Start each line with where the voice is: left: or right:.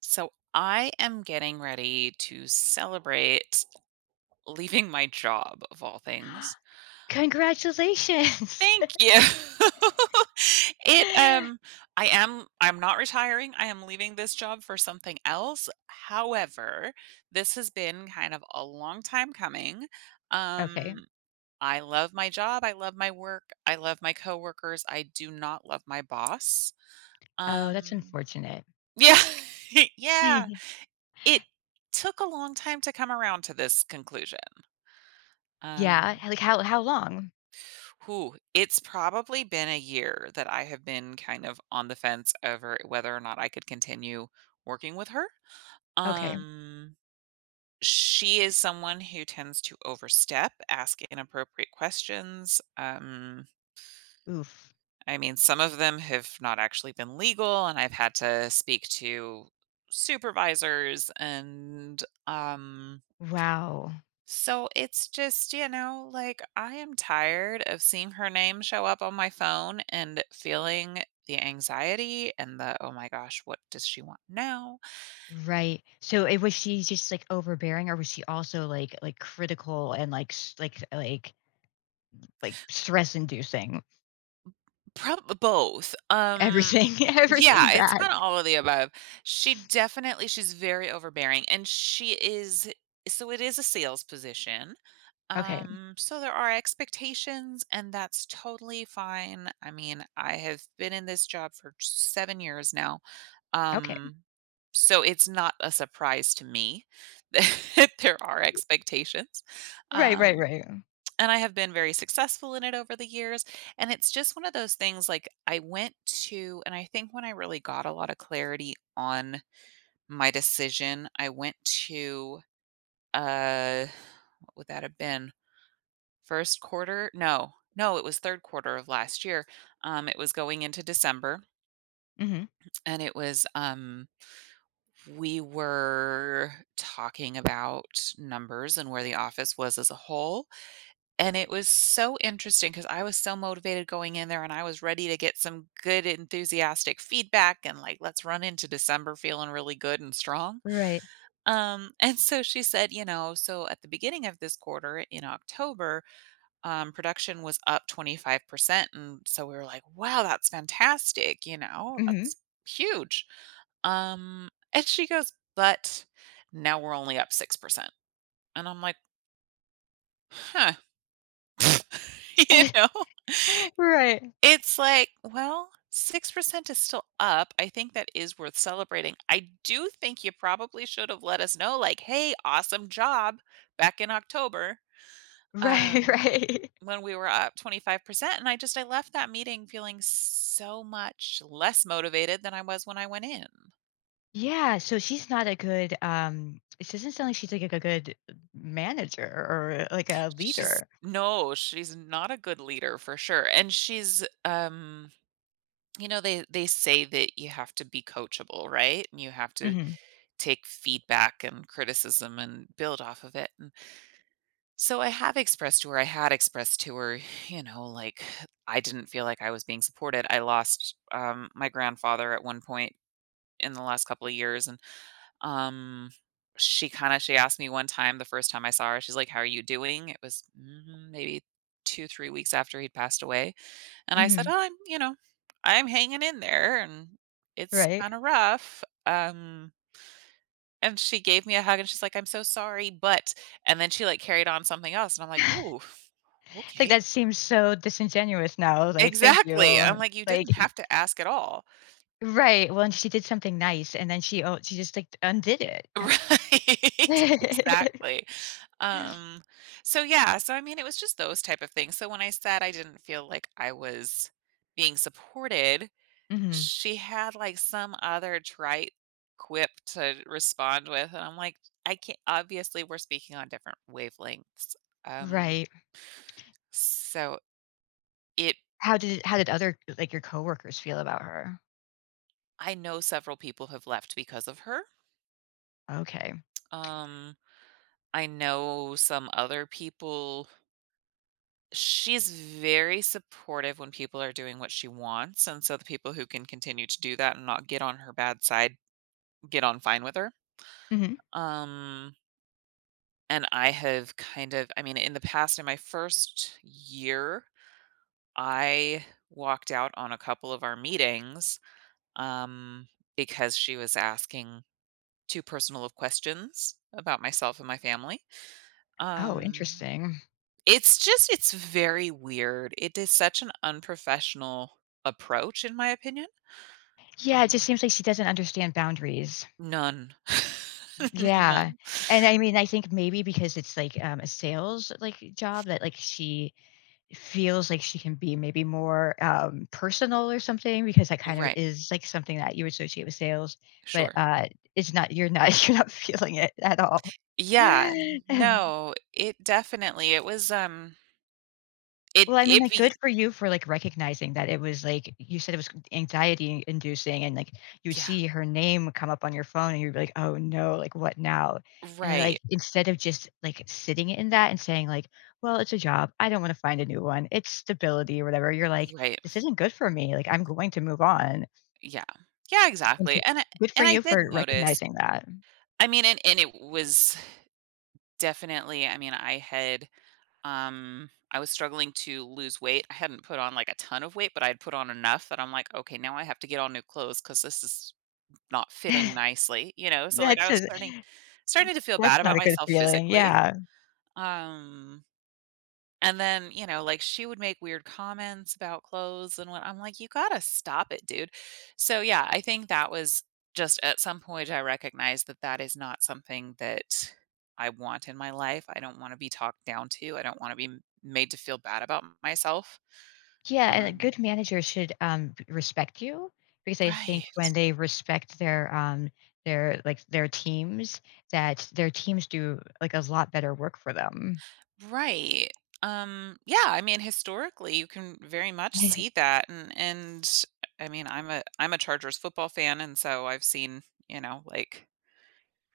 right: So I am getting ready to celebrate leaving my job of all things.
left: Congratulations.
right: Thank you. it I'm not retiring. I am leaving this job for something else. However, this has been kind of a long time coming.
left: Okay.
right: Um I love my job. I love my work. I love my coworkers. I do not love my boss.
left: Oh, that's
right: Um
left: unfortunate.
right: yeah. Yeah. It took a long time to come around to this conclusion.
left: Yeah,
right: Um,
left: like, how long?
right: Whew, it's probably been a year that I have been kind of on the fence over whether or not I could continue working with her.
left: Okay.
right: Um, she is someone who tends to overstep, ask inappropriate questions.
left: Oof.
right: I mean, some of them have not actually been legal, and I've had to speak to supervisors and
left: Wow.
right: So it's just, you know, like I am tired of seeing her name show up on my phone and feeling the anxiety and the oh my gosh, what does she want now?
left: Right. So, it was she just, like, overbearing, or was she also, like, critical and, like, s like, stress-inducing?
right: Probably both.
left: Everything everything
right: Yeah, it's
left: bad.
right: kind of all of the above. She's very overbearing, and she is so it is a sales position.
left: Okay.
right: So there are expectations, and that's totally fine. I mean, I have been in this job for 7 years now.
left: Okay.
right: Um, so it's not a surprise to me that there are expectations.
left: Right, right,
right: Um,
left: right.
right: and I have been very successful in it over the years. And it's just one of those things like I went to, and I think when I really got a lot of clarity on my decision, I went to, uh, what would that have been? First quarter? No. No, it was 3rd quarter of last year. It was going into December,
left: Mhm.
right: and it was, we were talking about numbers and where the office was as a whole, and it was so interesting because I was so motivated going in there, and I was ready to get some good enthusiastic feedback and, like, let's run into December feeling really good and strong.
left: Right.
right: And so she said, you know, "So at the beginning of this quarter in October, production was up 25%." And so we were like, wow, that's fantastic. You know,
left: Mhm.
right: that's huge. And she goes, but now we're only up 6%. And I'm like, huh, you know,
left: Right.
right: it's like, well, 6% is still up. I think that is worth celebrating. I do think you probably should have let us know, like, hey, awesome job back in October.
left: Right,
right: Um,
left: right.
right: when we were up 25%, and I just I left that meeting feeling so much less motivated than I was when I went in.
left: Yeah, so she's not a good it doesn't sound like she's like a good manager or like a
right: She's
left: leader.
right: no, she's not a good leader for sure. And she's you know, they say that you have to be coachable, right? And you have to
left: Mhm.
right: take feedback and criticism and build off of it. And I had expressed to her, you know, like I didn't feel like I was being supported. I lost my grandfather at one point in the last couple of years and. Um, she asked me one time. The first time I saw her, she's like, "How are you doing?" It was, mm, maybe 2, 3 weeks after he'd passed away, and I said,
left: Mhm.
right: "Oh, I'm you know, I'm hanging in there, and it's
left: Right?
right: kinda rough." And she gave me a hug, and she's like, "I'm so sorry, but," and then she, like, carried on something else, and I'm like, "Ooh,
left: It's like
right: okay."
left: that seems so disingenuous now, like, "Thank
right: Exactly,
left: you."
right: I'm like, "You
left: Like
right: didn't
left: e
right: have to ask at all."
left: Right, well, and she did something nice, and then she oh, she just, like, undid it.
right: Right, exactly. Um, so yeah, so I mean, it was just those type of things. So when I said I didn't feel like I was being supported,
left: Mhm.
right: she had like some other trite quip to respond with, and I'm like, I can't. Obviously, we're speaking on different wavelengths. Um,
left: Right.
right: so it,
left: How did other like, your coworkers feel about her?
right: I know several people have left because of her.
left: Okay.
right: Um, I know some other people she's very supportive when people are doing what she wants, and so the people who can continue to do that and not get on her bad side get on fine with her.
left: Mhm.
right: Um, and I have kind of, I mean, in the past, in my first year, I walked out on a couple of our meetings, um, because she was asking too personal of questions about myself and my family.
left: Oh,
right: Um
left: interesting.
right: It's just it's very weird. It is such an unprofessional approach, in my opinion.
left: Yeah, it
right: Um,
left: just seems like she doesn't understand boundaries.
right: None.
left: Yeah,
right: None.
left: and I mean, I think maybe because it's like, a sales, like, job that, like, she feels like she can be maybe more, personal or something because that kind of
right: Right,
left: is, like, something that you associate with sales, but,
right: sure.
left: it's not you're not you're not feeling it at all.
right: Yeah, no, it definitely it was, it
left: Well, I mean,
right: it
left: like, good
right: be
left: for you for, like, recognizing that it was, like you said it was anxiety inducing and, like, you would
right: yeah,
left: see her name come up on your phone and you'd be like, "Oh, no, like, what now?" And, like,
right: right,
left: instead of just, like, sitting in that and saying, like, "Well, it's a job. I don't wanna find a new one. It's stability or whatever," you're like,
right: right,
left: "This isn't good for me. Like, I'm going to move on."
right: yeah. Yeah,
left: And
right: exactly,
left: c
right: and I
left: good for
right: and I
left: you for
right: did notice,
left: recognizing that.
right: I mean, and it was definitely, I was struggling to lose weight. I hadn't put on like a ton of weight, but I'd put on enough that I'm like, okay, now I have to get all new clothes because this is not fitting nicely, you know. So like I
left: That's
right: was
left: a
right: starting starting to feel
left: that's
right: bad
left: not
right: about
left: a good
right: myself
left: feeling,
right: physically.
left: yeah.
right: Um and then, you know, like she would make weird comments about clothes, and what I'm like, you gotta stop it, dude. So, yeah, I think that was just at some point I recognized that that is not something that I want in my life. I don't want to be talked down to. I don't want to be made to feel bad about myself.
left: Yeah, and a
right: Um,
left: good manager should, b respect you, because I think
right: right,
left: when they respect their, like, their teams, that their teams do, like, a lot better work for them.
right: right. Yeah, I mean, historically, you can very much see that, and I'm a Chargers football fan, and so I've seen, you know, like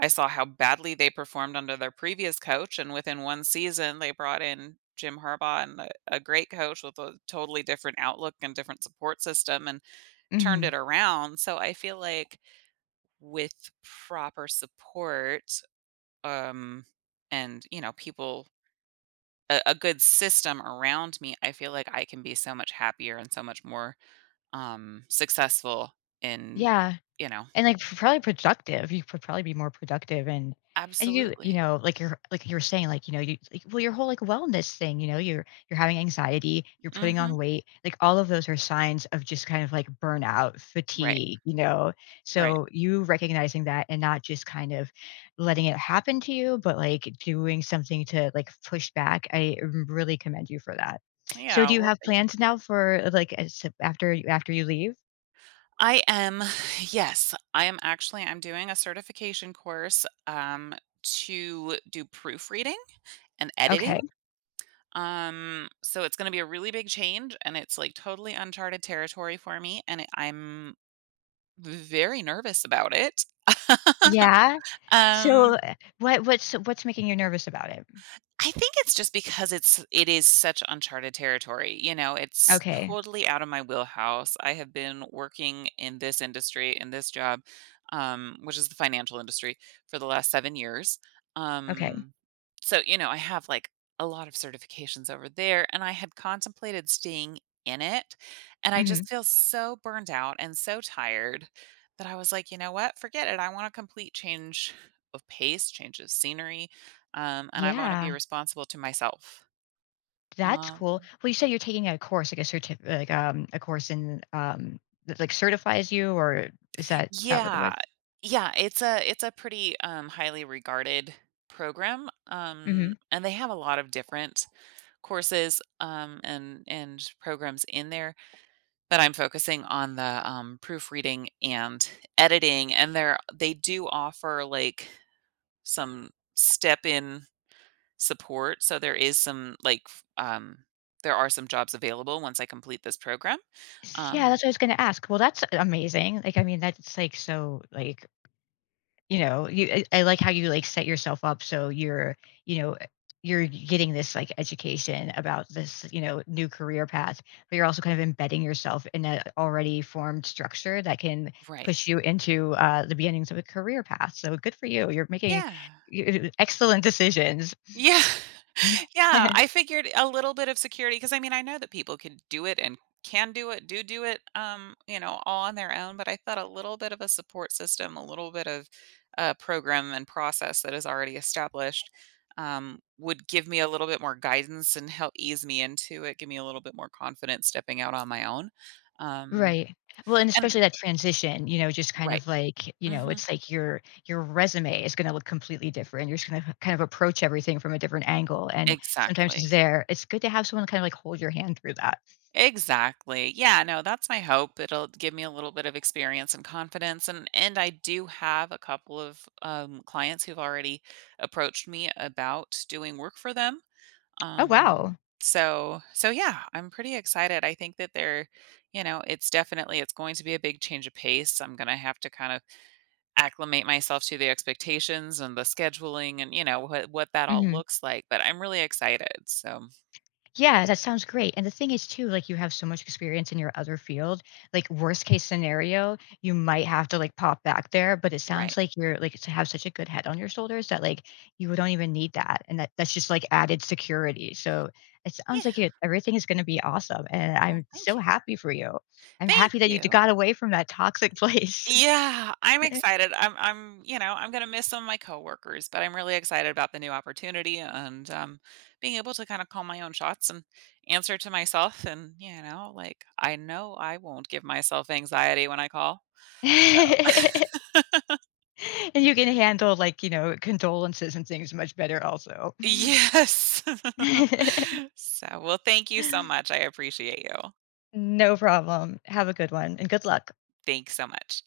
right: I saw how badly they performed under their previous coach, and within one season, they brought in Jim Harbaugh and a great coach with a totally different outlook and different support system, and turned
left: Mhm.
right: it around. So I feel like with proper support um, and, you know, people, a good system around me, I feel like I can be so much happier and so much more successful in,
left: Yeah.
right: you know,
left: And, like, probably productive. You could probably be more productive and and you
right: absolutely.
left: know, like you were saying, like, you know, you like, well, your whole, like, wellness thing, you know, you're having anxiety, you're putting
right: hmm
left: on weight, like, all of those are signs of just kind of, like, burnout,
right: Right.
left: fatigue, you know?
right: Right.
left: So, you recognizing that and not just kind of letting it happen to you, but, like, doing something to, like, push back, I really commend you for that. So,
right: Yeah.
left: do you
right: Well,
left: have
right: thank you.
left: plans now for, like, as after you leave?
right: I am yes, I am actually I'm doing a certification course to do proofreading and editing.
left: Okay.
right: So it's going to be a really big change, and it's like totally uncharted territory for me, and I'm very nervous about it.
left: Yeah? So,
right: um
left: what's making you nervous about it?
right: I think it's just because it is such uncharted territory, you know, it's
left: Okay,
right: totally out of my wheelhouse. I have been working in this industry, in this job, which is the financial industry for the last 7 years.
left: okay.
right: Um, so, you know, I have like a lot of certifications over there, and I had contemplated staying in it. And I just
left: Mhm.
right: feel so burned out and so tired that I was like, you know what? Forget it. I want a complete change of pace, change of scenery, and I wanna
left: Yeah,
right: be responsible to myself.
left: that's
right: Um
left: cool. Well, you said you're taking a course, like a certif like, a course in, that, like, certifies you, or is that what it was?
right: Yeah. Yeah, it's a pretty, highly regarded program,
left: Mhm.
right: and they have a lot of different courses, and programs in there, but I'm focusing on the, proofreading and editing, and they do offer, like, some step-in support, so there is some, like, f there are some jobs available once I complete this program,
left: Yeah,
right: um,
left: that's what I was gonna ask. Well, that's amazing. Like, I mean, that's, like, so, like. You know, you I like how you, like, set yourself up so you're, you know, you're getting this, like, education about this, you know, new career path, but you're also kind of embedding yourself in an already formed structure that can
right: right.
left: push you into, the beginnings of a career path, so good for you. You're making
right: Yeah.
left: y excellent decisions.
right: Yeah. Yeah, I figured a little bit of security, because I mean, I know that people can do it and can do it, you know, all on their own, but I thought a little bit of a support system, a little bit of a program and process that is already established, would give me a little bit more guidance and help ease me into it, give me a little bit more confidence stepping out on my own. Um,
left: Right. Well, and
right: and
left: especially that transition, you know, just kind
right: Right.
left: of like, you know,
right: Mhm.
left: it's like your resume is gonna look completely different. You're just gonna kind of approach everything from a different angle, and sometimes it's
right: Exactly.
left: there. It's good to have someone kind of like hold your hand through that.
right: Exactly. Yeah, no, that's my hope. It'll give me a little bit of experience and confidence, and I do have a couple of clients who've already approached me about doing work for them.
left: Oh,
right: Um
left: wow.
right: so so yeah, I'm pretty excited. I think that you know, it's going to be a big change of pace. I'm going to have to kind of acclimate myself to the expectations and the scheduling and you know what that all
left: Mhm.
right: looks like, but I'm really excited. So,
left: Yeah, that sounds great. And the thing is too, like you have so much experience in your other field, like worst case scenario, you might have to like pop back there, but it sounds
right: right.
left: like you're like to have such a good head on your shoulders that like you don't even need that. And that's just like added security. So it sounds
right: Yeah.
left: like it, everything is going to be awesome. And
right: Well,
left: I'm
right: thank
left: so
right: you.
left: happy for you. I'm
right: Thank
left: happy that
right: you.
left: got away from that toxic place.
right: Yeah, I'm excited. You know, I'm gonna miss some of my coworkers, but I'm really excited about the new opportunity and being able to kind of call my own shots and answer to myself and, you know, like I know I won't give myself anxiety when I call. So
left: And you can handle like, you know, condolences and things much better also.
right: yes. So well, thank you so much. I appreciate you.
left: No problem. Have a good one and good luck.
right: Thanks so much.